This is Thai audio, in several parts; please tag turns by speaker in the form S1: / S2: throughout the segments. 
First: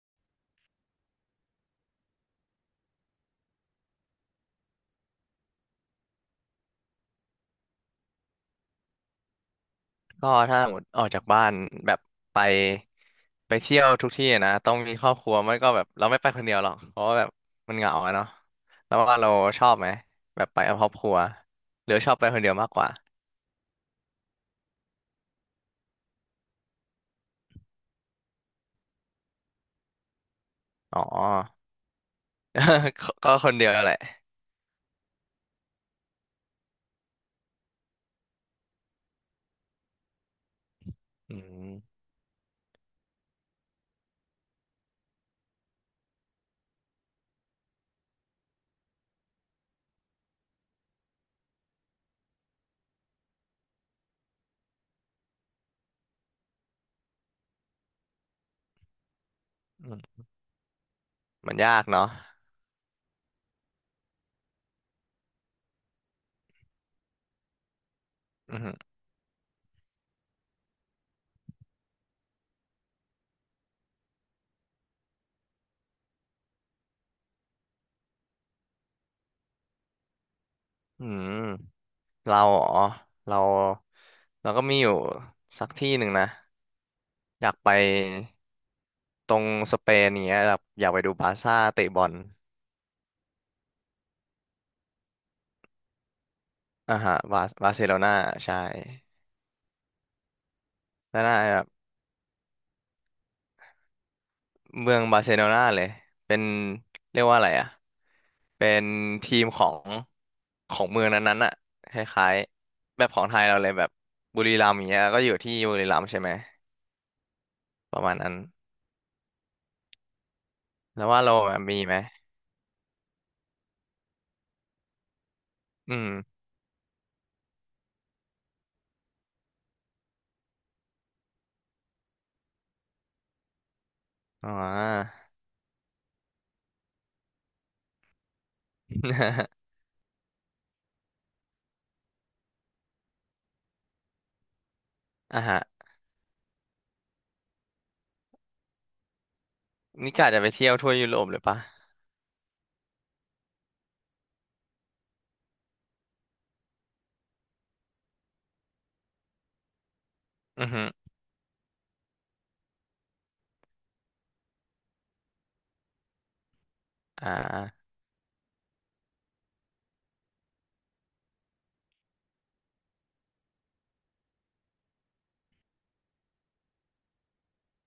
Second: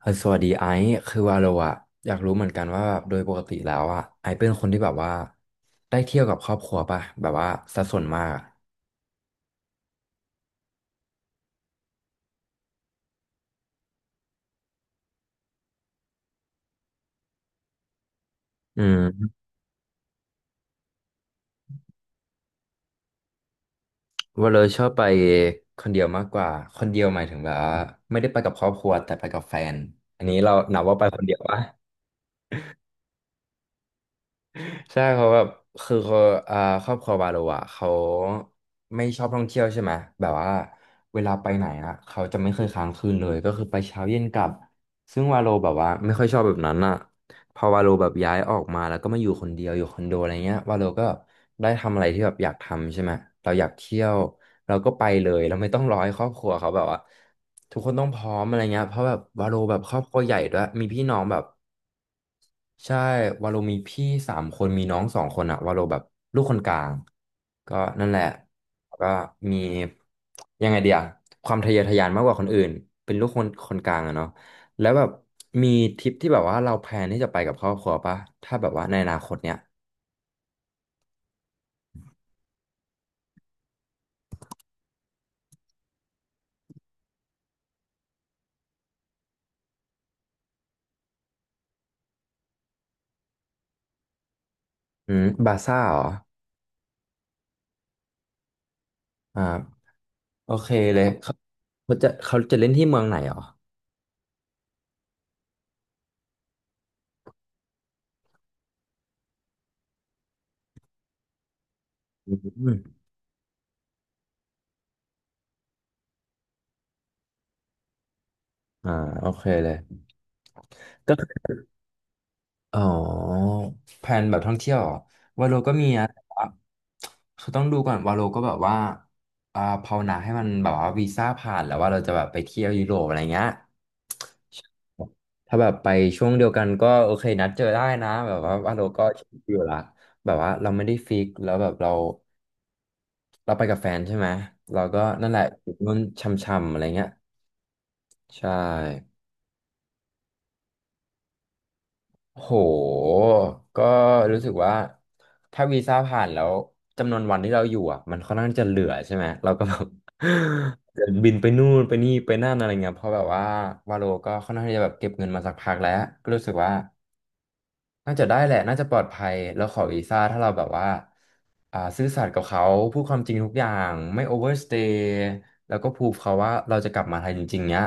S1: เออสวัสดีไอซ์คือว่าเราอะอยากรู้เหมือนกันว่าแบบโดยปกติแล้วอะไอซ์เป็นคนที่แบบว่าได้เที่ยวกับครอบครัวป่ะแบบว่าสัดส่วนมากอะ
S2: ก็ถ้าหมดออกจากบ้านแบบไปไปเที่ยวทุกที่อะนะต้องมีครอบครัวไม่ก็แบบเราไม่ไปคนเดียวหรอกเพราะว่าแบบมันเหงาอะเนาะ
S1: อื
S2: แล้ว
S1: ม
S2: ว่าเราชอบไหมแบบไปกับครอบครัวหรือชอบไปคนเดียวมากกว่า
S1: ว่าเราชอบไปคนเดียวมากกว่าคนเดียวหมายถึงแบบว่าไม่ได้ไปกับครอบครัวแต่ไปกับแฟนอันนี้เรานับว่า
S2: อ๋
S1: ไปคน
S2: อ
S1: เดียวป่ะ
S2: ก็คนเดียวแหละ
S1: ใช่เขาแบบคือเขาอ่าครอบครัวบาโลอ่ะเขาไม่ชอบท่องเที่ยวใช่ไหมแบบว่าเวลา
S2: อื
S1: ไปไหน
S2: ม
S1: อ่ะเขาจะไม่เคยค้างคืนเลยก็คือไปเช้าเย็นกลับซึ่งวาโลแบบว่าไม่ค่อยชอบแบบนั้นอ่ะพอวาโลแบบย้ายออกมาแล้วก็มาอยู่คนเดียวอยู่คอนโดอะไรเงี้ยวาโลก็ได้ทำอะไรที่แบบอยากทำใช่ไหมเราอยากเที่ยวเราก็ไปเลยเราไม่ต้องรอให้ครอบครัวเขาแบบว่าทุกคนต้องพร้อมอะไรเงี้ยเพราะแบบวาโลแบบค
S2: อื
S1: รอบครั
S2: ม
S1: วใหญ่ด้วยมีพี่น้องแบบ
S2: มันยากเนาะ
S1: ใช่วาโลมีพี่สามคนมีน้องสองคนอะวาโลแบบลูกคนกลางก็นั่นแหละ
S2: อืม
S1: แล้วก็มียังไงเดียความทะเยอทะยานมากกว่าคนอื่นเป็นลูกคนกลางอะเนาะแล้วแบบมีทริปที่แบบว่าเราแพลนที่จะไปกับครอบครัวปะถ้าแบบว่าในอนาคตเนี้ย
S2: อืมเราอ๋อเราเราก็มีอยู่สักที่หนึ่งนะอยากไปตรงสเปนอย่างเงี้ยแบบอยากไปดูบาร์ซ่าเตะบอล
S1: อืมบาซ่าเหรอ
S2: อ่าฮะบาร์เซโลนาใช่
S1: อ่าโอเคเลย
S2: แล้ว
S1: เขา
S2: น่าแบบ
S1: เขาจะเล่นที่เมืองไหนเหรอ
S2: เมืองบาร์เซโลนาเลยเป็นเรียกว่าอะไรอ่ะเป็นทีมของเมืองนั้นๆอ่ะคล้า
S1: อื
S2: ย
S1: ม
S2: ๆแบบของไทยเราเลยแบบบุรีรัมย์อย่างเงี้ยก็อยู่ที่บุรีรัมย์ใช่ไหมประมาณนั้น
S1: อ่าโอเคเลย
S2: แล้วว่าเราแบบมีไหม
S1: อ๋อแผนแบบท่องเที่ยวเหรอวาโลก็มี
S2: อื
S1: นะ
S2: ม
S1: แต่ว่าคือต้องดูก่อนวาโลก็แบบว่าภาวนาให้มันแบบว่าวีซ่าผ่านแล้วว่าเราจะแบบไปเที่ยวยุโรปอะไรเงี้ย
S2: อ๋อ
S1: ถ้าแบบไปช่วงเดียวกันก็โอเคนัดเจอได้นะแบบว่าวาโลก็ชิล อยู่ละแบบว่าเราไม่ได้ฟิกแล้วแบบเราไปกับแฟนใช่ไหมเราก็นั่นแห
S2: อ่ะ
S1: ละ
S2: ฮะ
S1: อยู่นู่นช่ำๆอะไรเงี้ยใช่
S2: นี่กะจะไปเที่ยวทั่วยุโรปเลยปะ
S1: โห ก็รู้สึกว่าถ้าวีซ่าผ่านแล้วจำนวนวันที่เราอยู่อ่ะมันค่อนข้างจะเหลือใช่ไหมเราก็แบบ
S2: อือฮึ
S1: จะบินไปนู่นไปนี่ไปนั่นอะไรเงี้ยเพราะแบบว่าวาโลก็ค่อนข้างที่จะแบบเก็บเงินมาสักพักแล้วก็รู้สึกว่า
S2: อ่า
S1: น่าจะได้แหละ น่าจะปลอดภัยแล้วขอวีซ่าถ้าเราแบบว่าซื่อสัตย์กับเขาพูดความจริงทุกอย่างไม่โอเวอร์สเตย์แล้วก็พูดเขาว่าเราจะกลับมาไทยจริงๆเนี้ย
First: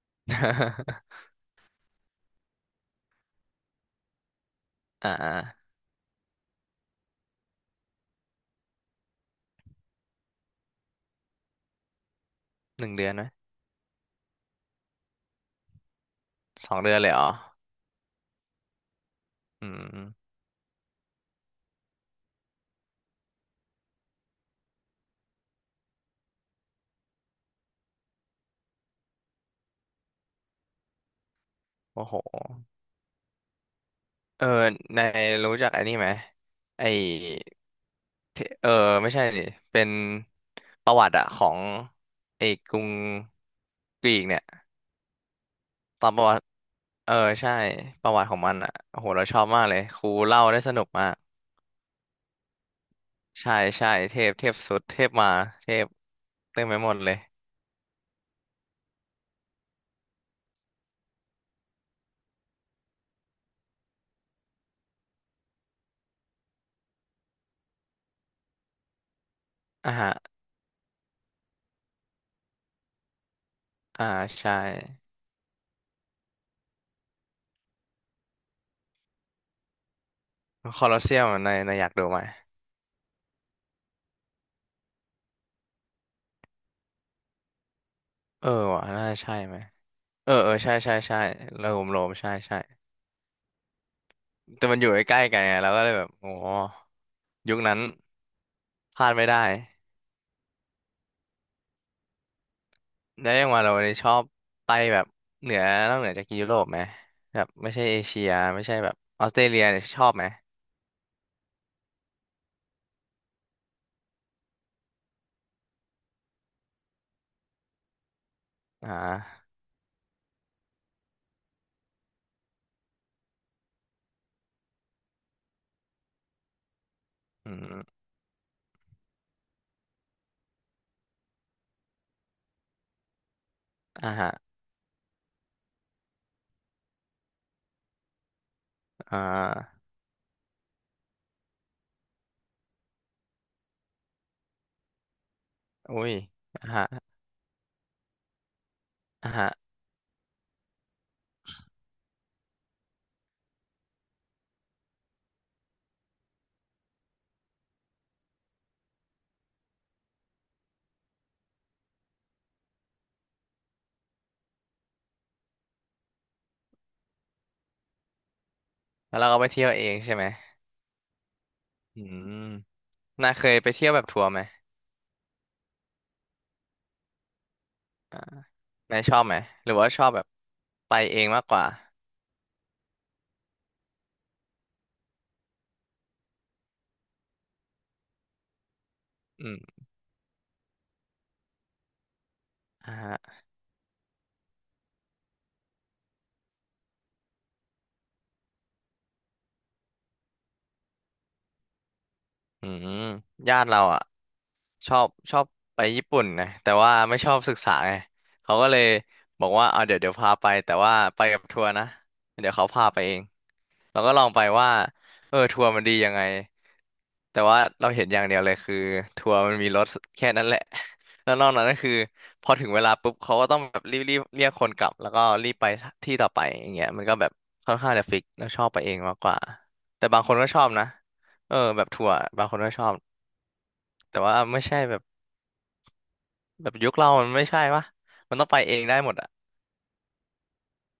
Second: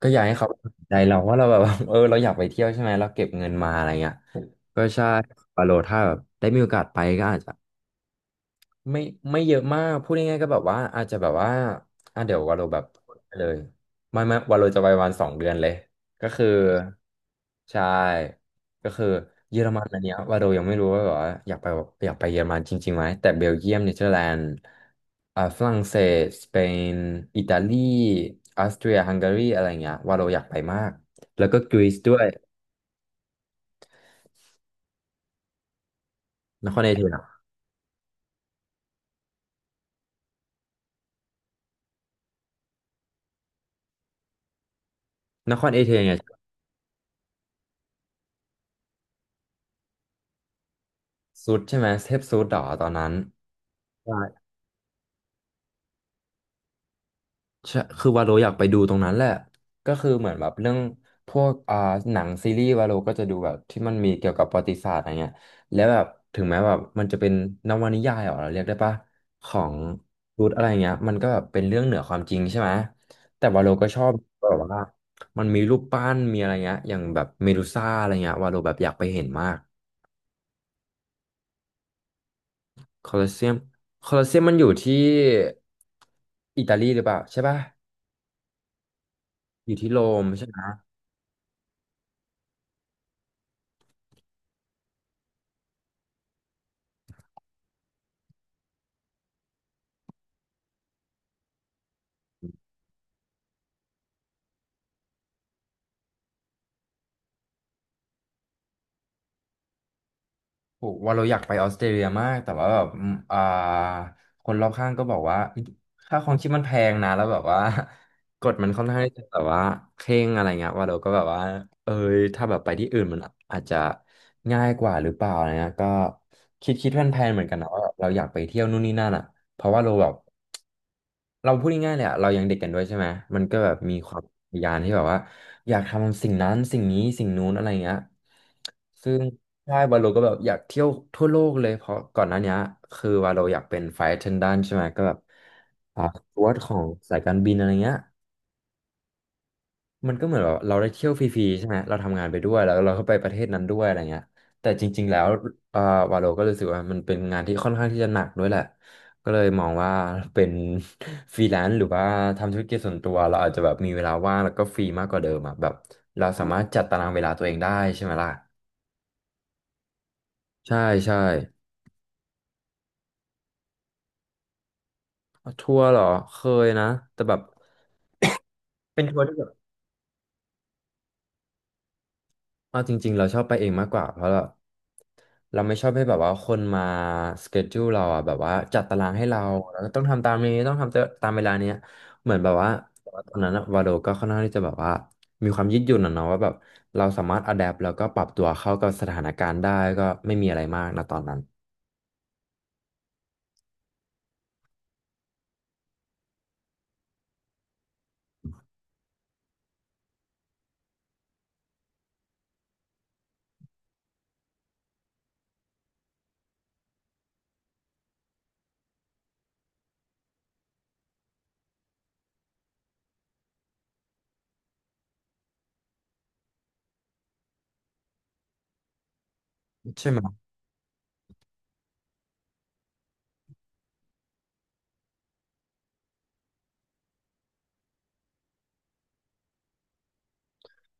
S1: ก็อยากให้เขาสนใจเรา ว่าเราแบบว่า เออเราอยากไปเที่ยวใช่ไหมเราเก็บเงินมาอะไรเงี้ยก็ใช่
S2: อ่
S1: ปา
S2: า
S1: โลถ้าแบบได้มีโอกาสไปก็อาจจะ ไม่ไม่เยอะมากพูดง่ายๆก็แบบว่าอาจจะแบบว่าอ่ะเดี๋ยววาโลแบ
S2: ห
S1: บ
S2: นึ่งเดือนไหม
S1: ไปเลยไม่วาโลจะไปวันสองเดือนเลยก็คือ
S2: 2 เดือนเลยเหรอ
S1: ใช่ก็คือเยอ
S2: อื
S1: รมันอันเนี้ย
S2: ม
S1: วาโลยังไม่รู้ว่าแบบว่าอยากไปเยอรมันจริงๆไหมแต่เบลเยียมเนเธอร์แลนด์ฝรั่งเศสสเปนอิตาลีออสเตรียฮังการีอะไรเงี้ยวาโดอยากไปมากแล้วก็กรีซ
S2: โอ้
S1: ด้
S2: โห
S1: วย
S2: เออในายรู้จักอันนี้ไหม
S1: นคร
S2: ไอ
S1: เอเธนส์
S2: เทไม่ใช่นี่เป็นประวัติอะของไอกรุงกรีกเนี่ย
S1: นครเอเธน
S2: ต
S1: ส์
S2: อน
S1: เนี่ย
S2: ประวัติเออใช่ประวัติของมันอะโอ้โหเราชอบมากเลยครูเล่าได้สนุกมาก
S1: สุดใช่ไหมเทพสุดหรอตอนนั้น
S2: ใช่ใช่เทพเทพสุดเทพมาเทพเต็มไปหมดเลย
S1: ใช่คือวาโลอยากไปดูตรงนั้นแหละก็คือเหมือนแบบเรื่องพวกหนังซีรีส์วาโลก็จะดูแบบที่มันมีเกี่ยวกับประวัติศาสตร์อะไรเงี้ยแล้วแบบถึงแม้แบบมันจะเป็นนวนิยายเหรอเราเรียกได้ปะของ
S2: อ่าฮะ
S1: รูทอะไรเงี้ยมันก็แบบเป็นเรื่องเหนือความจริงใช่ไหมแต่วาโลก็ชอ
S2: อ่า
S1: บแบ
S2: ใช่
S1: บว่ามันมีรูปปั้นมีอะไรเงี้ยอย่างแบบเมดูซ่าอะไรเงี้ยวาโลแบบอยากไปเห็นมาก
S2: คอลอสเซียมในในายอยากดูไหม
S1: โคลอสเซียมโคลอสเซียมมันอยู่ที่อิตาลีหรือเปล่าใช่ปะ
S2: เออว่ะน่าใช่ไหม
S1: อยู่ที่โรม
S2: เออเออใช่ใช่ใช่โรมโรมใช่ใช่แต่มันอยู่ใกล้ๆกันไงเราก็เลยแบบโอ้ ยุคนั้นพลาดไม่ได้แล้วยังว่าเราเนี่ยชอบไปแบบเหนือนอกเหนือจากยุโรปไหมแบบไม่ใช่เอเชียไม่ใช่แบบออสเตรเลียเนี่ยชอบไหม
S1: โหว่าเราอยากไปออสเตรเลียมากแต่ว่าแบบอืมคนรอบข้างก็บอกว่าค่าครองชีพมันแพงนะแล้วแบบว่า กฎมันค่อน
S2: อ่
S1: ข้างที่จะแบบ
S2: า
S1: ว่าเคร่งอะไรเงี้ยว่าเราก็แบบว่าเอยถ้าแบบไปที่อื่นมันอาจจะง่ายกว่าหรือเปล่าอะไรเงี้ยก็คิดแพลนๆเหมือน
S2: อื
S1: กันนะว่า
S2: ม
S1: เราอยากไปเที่ยวนู่นนี่นั่นอ่ะ เพราะว่าเราแบบเราพูดง่ายๆเลยอะเรายังเด็กกันด้วยใช่ไหมมันก็แบบมีค
S2: อ่า
S1: วาม
S2: ฮะ
S1: ทะยานที่แบบว่าอยากทำสิ่งนั้นสิ่งนี้สิ่งนู้นอะไรเงี้ยซึ่ง
S2: อ่า
S1: ใช่วาโลก็แบบอยากเที่ยวทั่วโลกเลยเพราะก่อนหน้านี้คือวาโลอยากเป็นไฟท์เทนดันใช่ไหมก็แบบ
S2: อุ้ย
S1: สจ๊วต
S2: อ่า
S1: ของ
S2: ฮะ
S1: สายการบินอะไรเงี้ย
S2: อ่าฮะ
S1: มันก็เหมือนแบบเราได้เที่ยวฟรีๆใช่ไหมเราทำงานไปด้วยแล้วเราก็ไปประเทศนั้นด้วยอะไรเงี้ยแต่จริงๆแล้วเอ่อวาโลก็รู้สึกว่ามันเป็นงานที่ค่อนข้างที่จะหนักด้วยแหละก็เลยมองว่าเป็น ฟรีแลนซ์หรือว่าทำธุรกิจส่วนตัวเราอาจจะแบบมีเวลาว่างแล้วก็ฟรีมากกว่าเดิมอ่ะแบบเราสามารถจัดตารางเวลาตัวเองได้ใช่ไหมล่ะ
S2: แล้วเราก็ไปเที่ยวเองใช่ไหม
S1: ใช่ใช่
S2: อืมน่าเคยไปเที่ยวแบบทัวร์ไหม
S1: ทัวร์เหรอเคยนะแต่แบบ
S2: อ่านา
S1: เป็
S2: ย
S1: น
S2: ช
S1: ทั
S2: อ
S1: ว
S2: บ
S1: ร์
S2: ไห
S1: ที่
S2: มหรือว่าชอบแบบไปเองมากกว่า
S1: เอาจริงๆเราชอบไปเองมากกว่าเพราะเราไม่ชอบให้แบบว่าคนมาสเกจ u ูเราอ่ะแบบว่าจัดตารางให้เรา
S2: อื
S1: แล้
S2: ม
S1: วก็ต้องทำตามนี้ต้องทำตามเวลาเนี้ยเหมือนแบบว่า
S2: อ่า
S1: ต
S2: ฮะ
S1: ว่าตอนนั้นอะวาโดก็ค่อนข้างที่จะแบบว่ามีความยืดหยุ่นอะเนาะว่าแบบเราสามารถอะแดปแล้วก็ปรับตัวเข้ากับสถานการณ์ได้ก็ไม่มีอะไรมากนะตอนนั้น
S2: อืมญาติเราอ่ะ ชอบชอบไปญี่ปุ่นนะแต่ว่าไม่ชอบศึกษาไงเขาก็เลยบอกว่าเอาเดี๋ยวเดี๋ยวพาไปแต่ว่าไปกับทัวร์นะเดี๋ยวเขาพาไปเองเราก็ลองไปว่าเออทัวร์มันดียังไงแต่ว่าเราเห็นอย่างเดียวเลยคือทัวร์มันมีรถแค่นั้นแหละ แล้วนอกนั้นก็คือพอถึงเวลาปุ๊บเขาก็ต้องแบบรีบรีบเรียกคนกลับแล้วก็รีบไปที่ต่อไปอย่างเงี้ยมันก็แบบค่อนข้างจะฟิกแล้วชอบไปเองมากกว่าแต่
S1: ใช่ไหม
S2: บางคนก็ชอบนะเออแบบทัวร์บางคนก็ชอบแต่ว่าไม่ใช่แบบ แบบยุคเรามันไม่ใช่ปะมันต้องไปเองได้หมดอ่ะ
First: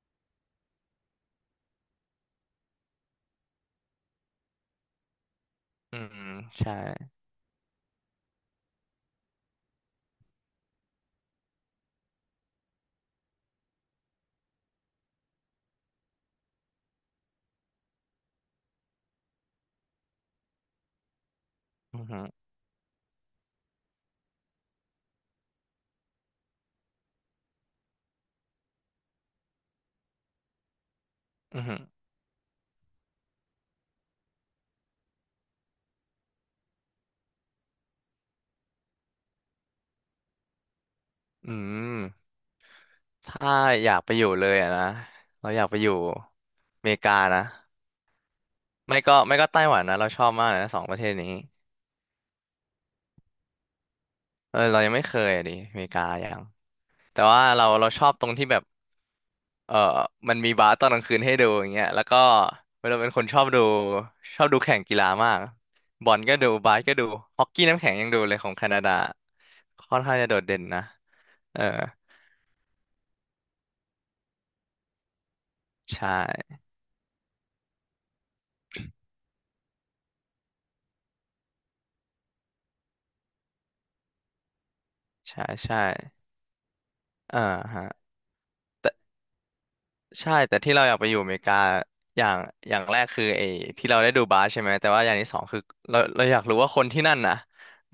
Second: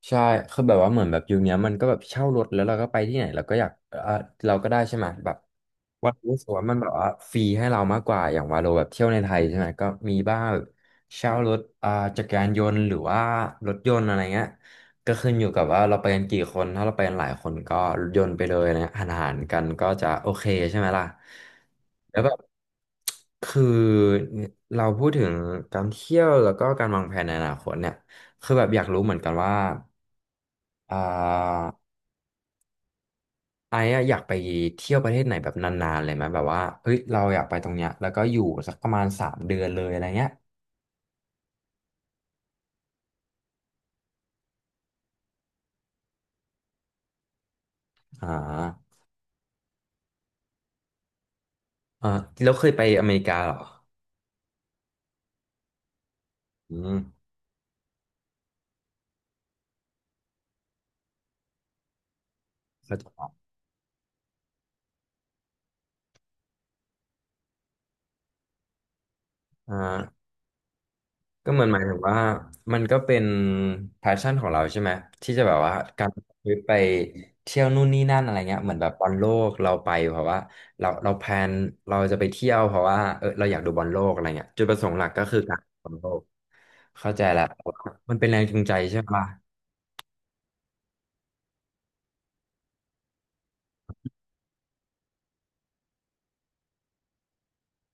S1: ใช่คือแบบว่าเหมือนแบบยุคเนี้ยมันก็แบบเช่ารถแล้วเราก็ไปที่ไหนเราก็อยากเออเราก็ได้ใช่ไหมแบบ
S2: อื
S1: ว่าโล
S2: ม
S1: รู้สึกว่า
S2: ใช่
S1: มันแบบว่าฟรีให้เรามากกว่าอย่างวาโลแบบเที่ยวในไทยใช่ไหมก็มีบ้างแบบเช่ารถอ่าจักรยานยนต์หรือว่ารถยนต์อะไรเงี้ยก็ขึ้นอยู่กับว่าเราไปกันกี่คนถ้าเราไปกันหลายคนก็รถยนต์ไปเลยนะหานหารกันก็จะโอเคใช่ไหมล่ะ
S2: อือ
S1: แล้
S2: หื
S1: ว
S2: อ
S1: แบบคือเราพูดถึงการเที่ยวแล้วก็การวางแผนในอนาคตเนี่ยคือแบบอยากรู้เหมือนกันว่าอ่า
S2: อือหือ
S1: ไอ้อะอยากไปเที่ยวประเทศไหนแบบนานๆเลยไหมแบบว่าเฮ้ยเราอยากไปตรงเนี้ยแล้วก็อยู่สักประมาณสามเดือนเลยอะไรเงี้ย
S2: อืมถ้าอยากไปอยู่เลยอะนะ เราอยากไปอยู่อเมริกานะ
S1: อ่า
S2: ไม่ก็ไต้หวันนะเราชอบมากเลยนะสองประเทศนี้
S1: อ่าแล้วเคยไปอเมริกาเหรอ
S2: เออเรายังไม่เคยอ่ะดิอเมริกายัง
S1: อืม
S2: แต่ว่าเราเราชอบตรงที่แบบเออมันมีบาร์ตอนกลางคืนให้ดูอย่างเงี้ยแล้วก็
S1: เข้า
S2: เรา
S1: ใจ
S2: เป็นคน
S1: ละ
S2: ชอบดูแข่งกีฬามากบอลก็ดูบาสก็ดูฮอกกี้น้ำแข็งยังดูเลยของแคนาดา
S1: อ่
S2: ค่อนข้าง
S1: า
S2: จะโดดเด่นนะ
S1: ก็
S2: เอ
S1: เห
S2: อ
S1: มือนหมายถึงว่ามันก็เป็น p พ s ชั่นของเราใช่ไหมที่จะแบบว่า
S2: ใช
S1: การไปเท
S2: ่
S1: ี่ยวนู่นนี่นั่นอะไรเงี้ยเหมือนแบบบอลโลกเราไปเพราะว่าเราแพลนเราจะไปเที่ยวเพราะว่าเออเราอยากดูบอลโลกอะไรเงี้ยจุดประสงค์หลักก็คือ
S2: ใช่
S1: การดู
S2: ใช่
S1: บอลโลกเข้าใจ
S2: เออ
S1: แล้ว
S2: ฮะ
S1: มันเป็นแรงจูงใจ
S2: แต่
S1: ใช่ปะ
S2: ใช่แต่ที่เราอยากไปอยู่อเมริกาอย่างอย่างแรกคือไอ้ที่เราได้ดูบาสใช่ไหมแต่ว่าอย่างที่สองคือเราอยากรู้ว่าคนที่นั่นน่ะ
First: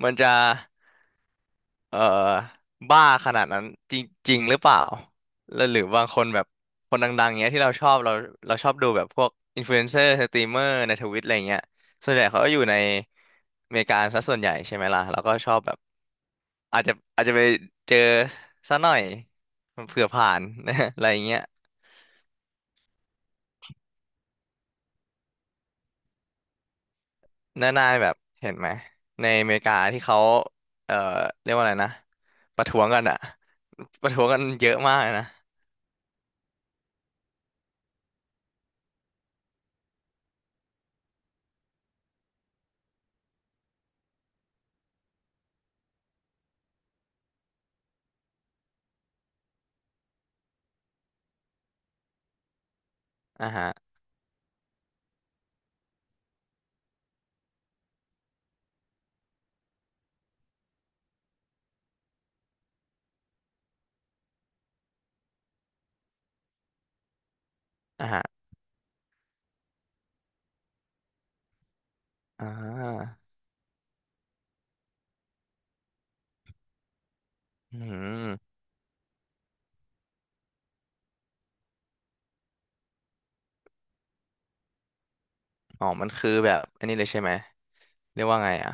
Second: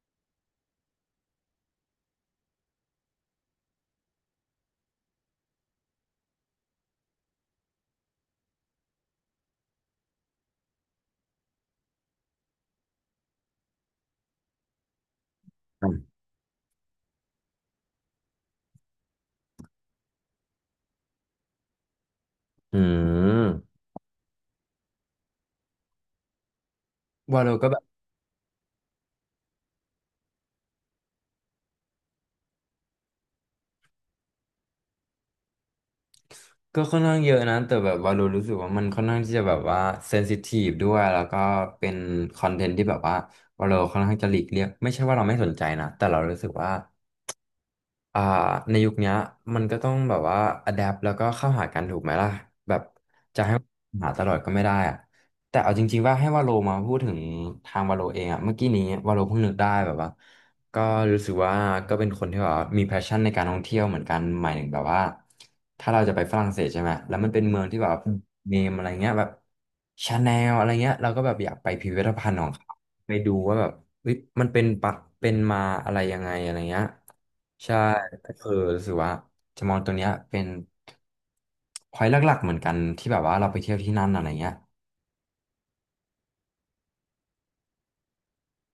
S2: มันจะเอ่อบ้าขนาดนั้นจริงจริงหรือเปล่าแล้วหรือบางคนแบบคนดังๆเงี้ยที่เราชอบเราเราชอบดูแบบพวกอินฟลูเอนเซอร์สตรีมเมอร์ในทวิตอะไรเงี้ยส่วนใหญ่เขาก็อยู่ในอเมริกาซะส่วนใหญ่ใช่ไหมล่ะแล้วก็ชอบแบบอาจจะไปเจอซะหน่อยเผื่อผ่าน อะไรเงี้ย
S1: อืมวาโลก็
S2: นา
S1: แบบ
S2: นายแบบเห็นไหมในอเมริกาที่เขาเอ่อเรียกว่าอะไรนะประท้วงกันอะประท้วงกันเยอะมากเลยนะ
S1: ก็ค่อนข้างเยอะนะ แต่แบบวาโลรู้สึกว่ามันค่อนข้างที่จะแบบว่าเซนซิทีฟด้วย แล้วก็เป็นคอนเทนต์ที่แบบว่าวาโลค่อนข้างจะหลีกเลี่ยงไม่ใช่ว่าเราไม่สนใจนะ แต่เรารู้สึกว่า อ่าในยุคเนี้ยมันก็ต้องแบบว่าอ d แด t แล้วก็เข้าหากันถูกไหมล่ะแบบจะ
S2: อ่า
S1: ให้
S2: ฮะ
S1: หาตลอดก็ไม่ได้อะแต่เอาจริงๆว่าให้วาโลมาพูดถึงทางวาโลเองอะเมื่อกี้นี้วาโลเพิ่งนึกได้แบบว่าก็รู้สึกว่าก็เป็นคนที่แบบว่ามีแพชชั่นในการท่องเที่ยวเหมือนกันหมายถึงแบบว่าถ้าเราจะไปฝรั่งเศสใช่ไหมแล้วมันเป็นเมืองที่แบบ
S2: อ่าฮะ
S1: เนมอะไรเงี้ยแบบชาแนลอะไรเงี้ยเราก็แบบอยากไปพิพิธภัณฑ์ข
S2: อ่
S1: องเขาไป
S2: า
S1: ดูว่าแบบเฮ้ยมันเป็นปะเป็นมาอะไรยังไงอะไรเงี้ย ใช่
S2: อื
S1: ก็คือ
S2: ม
S1: รู้สึกว่าจะมองตัวเนี้ยเป็นพอยต์หลักๆเหมือนกันที่แบบว่าเราไปเที่ยวที่นั่นอะไรเงี้ย
S2: อ๋อมันคือแบบอันนี้เลยใช่ไหมเรียกว่าไงอะ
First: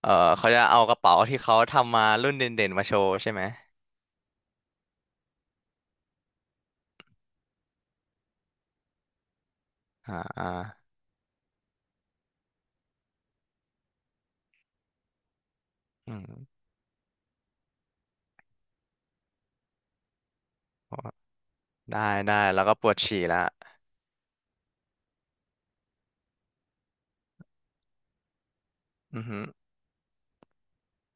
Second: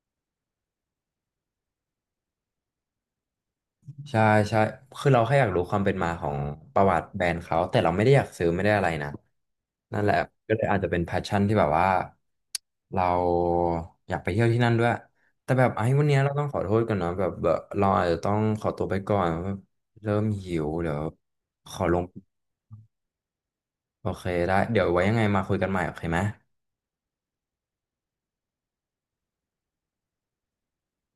S2: เออเขาจะเอากระเป๋าที่เขาทำมารุ่นเด่นๆมาโชว์ใช่ไหม
S1: ใช่ใช่คือเราแค่อยากรู้ความเป็นมาของประวัติแบรนด์เขาแต่เราไม่ได้อยากซื้อไม่ได้อะไรนะนั่นแห
S2: อ่า
S1: ละ
S2: อ่า
S1: ก็เลยอาจจะเป็นแพชชั่นที่แบบว่าเราอยากไปเที่ยวที่นั่นด้วยแต่แบบไอ้วัน
S2: อื
S1: เนี้ยเรา
S2: ม
S1: ต้องขอโทษกันเนาะแบบเราอาจจะต้องขอตัวไปก่อนเริ่มหิวเดี๋ยวขอล
S2: ได้
S1: ง
S2: ได้แล้วก็ปวดฉี่ละ
S1: โอเคได้เดี๋ยวไว้ยังไงมาคุยกันใหม่โอเคไหม
S2: อือฮึ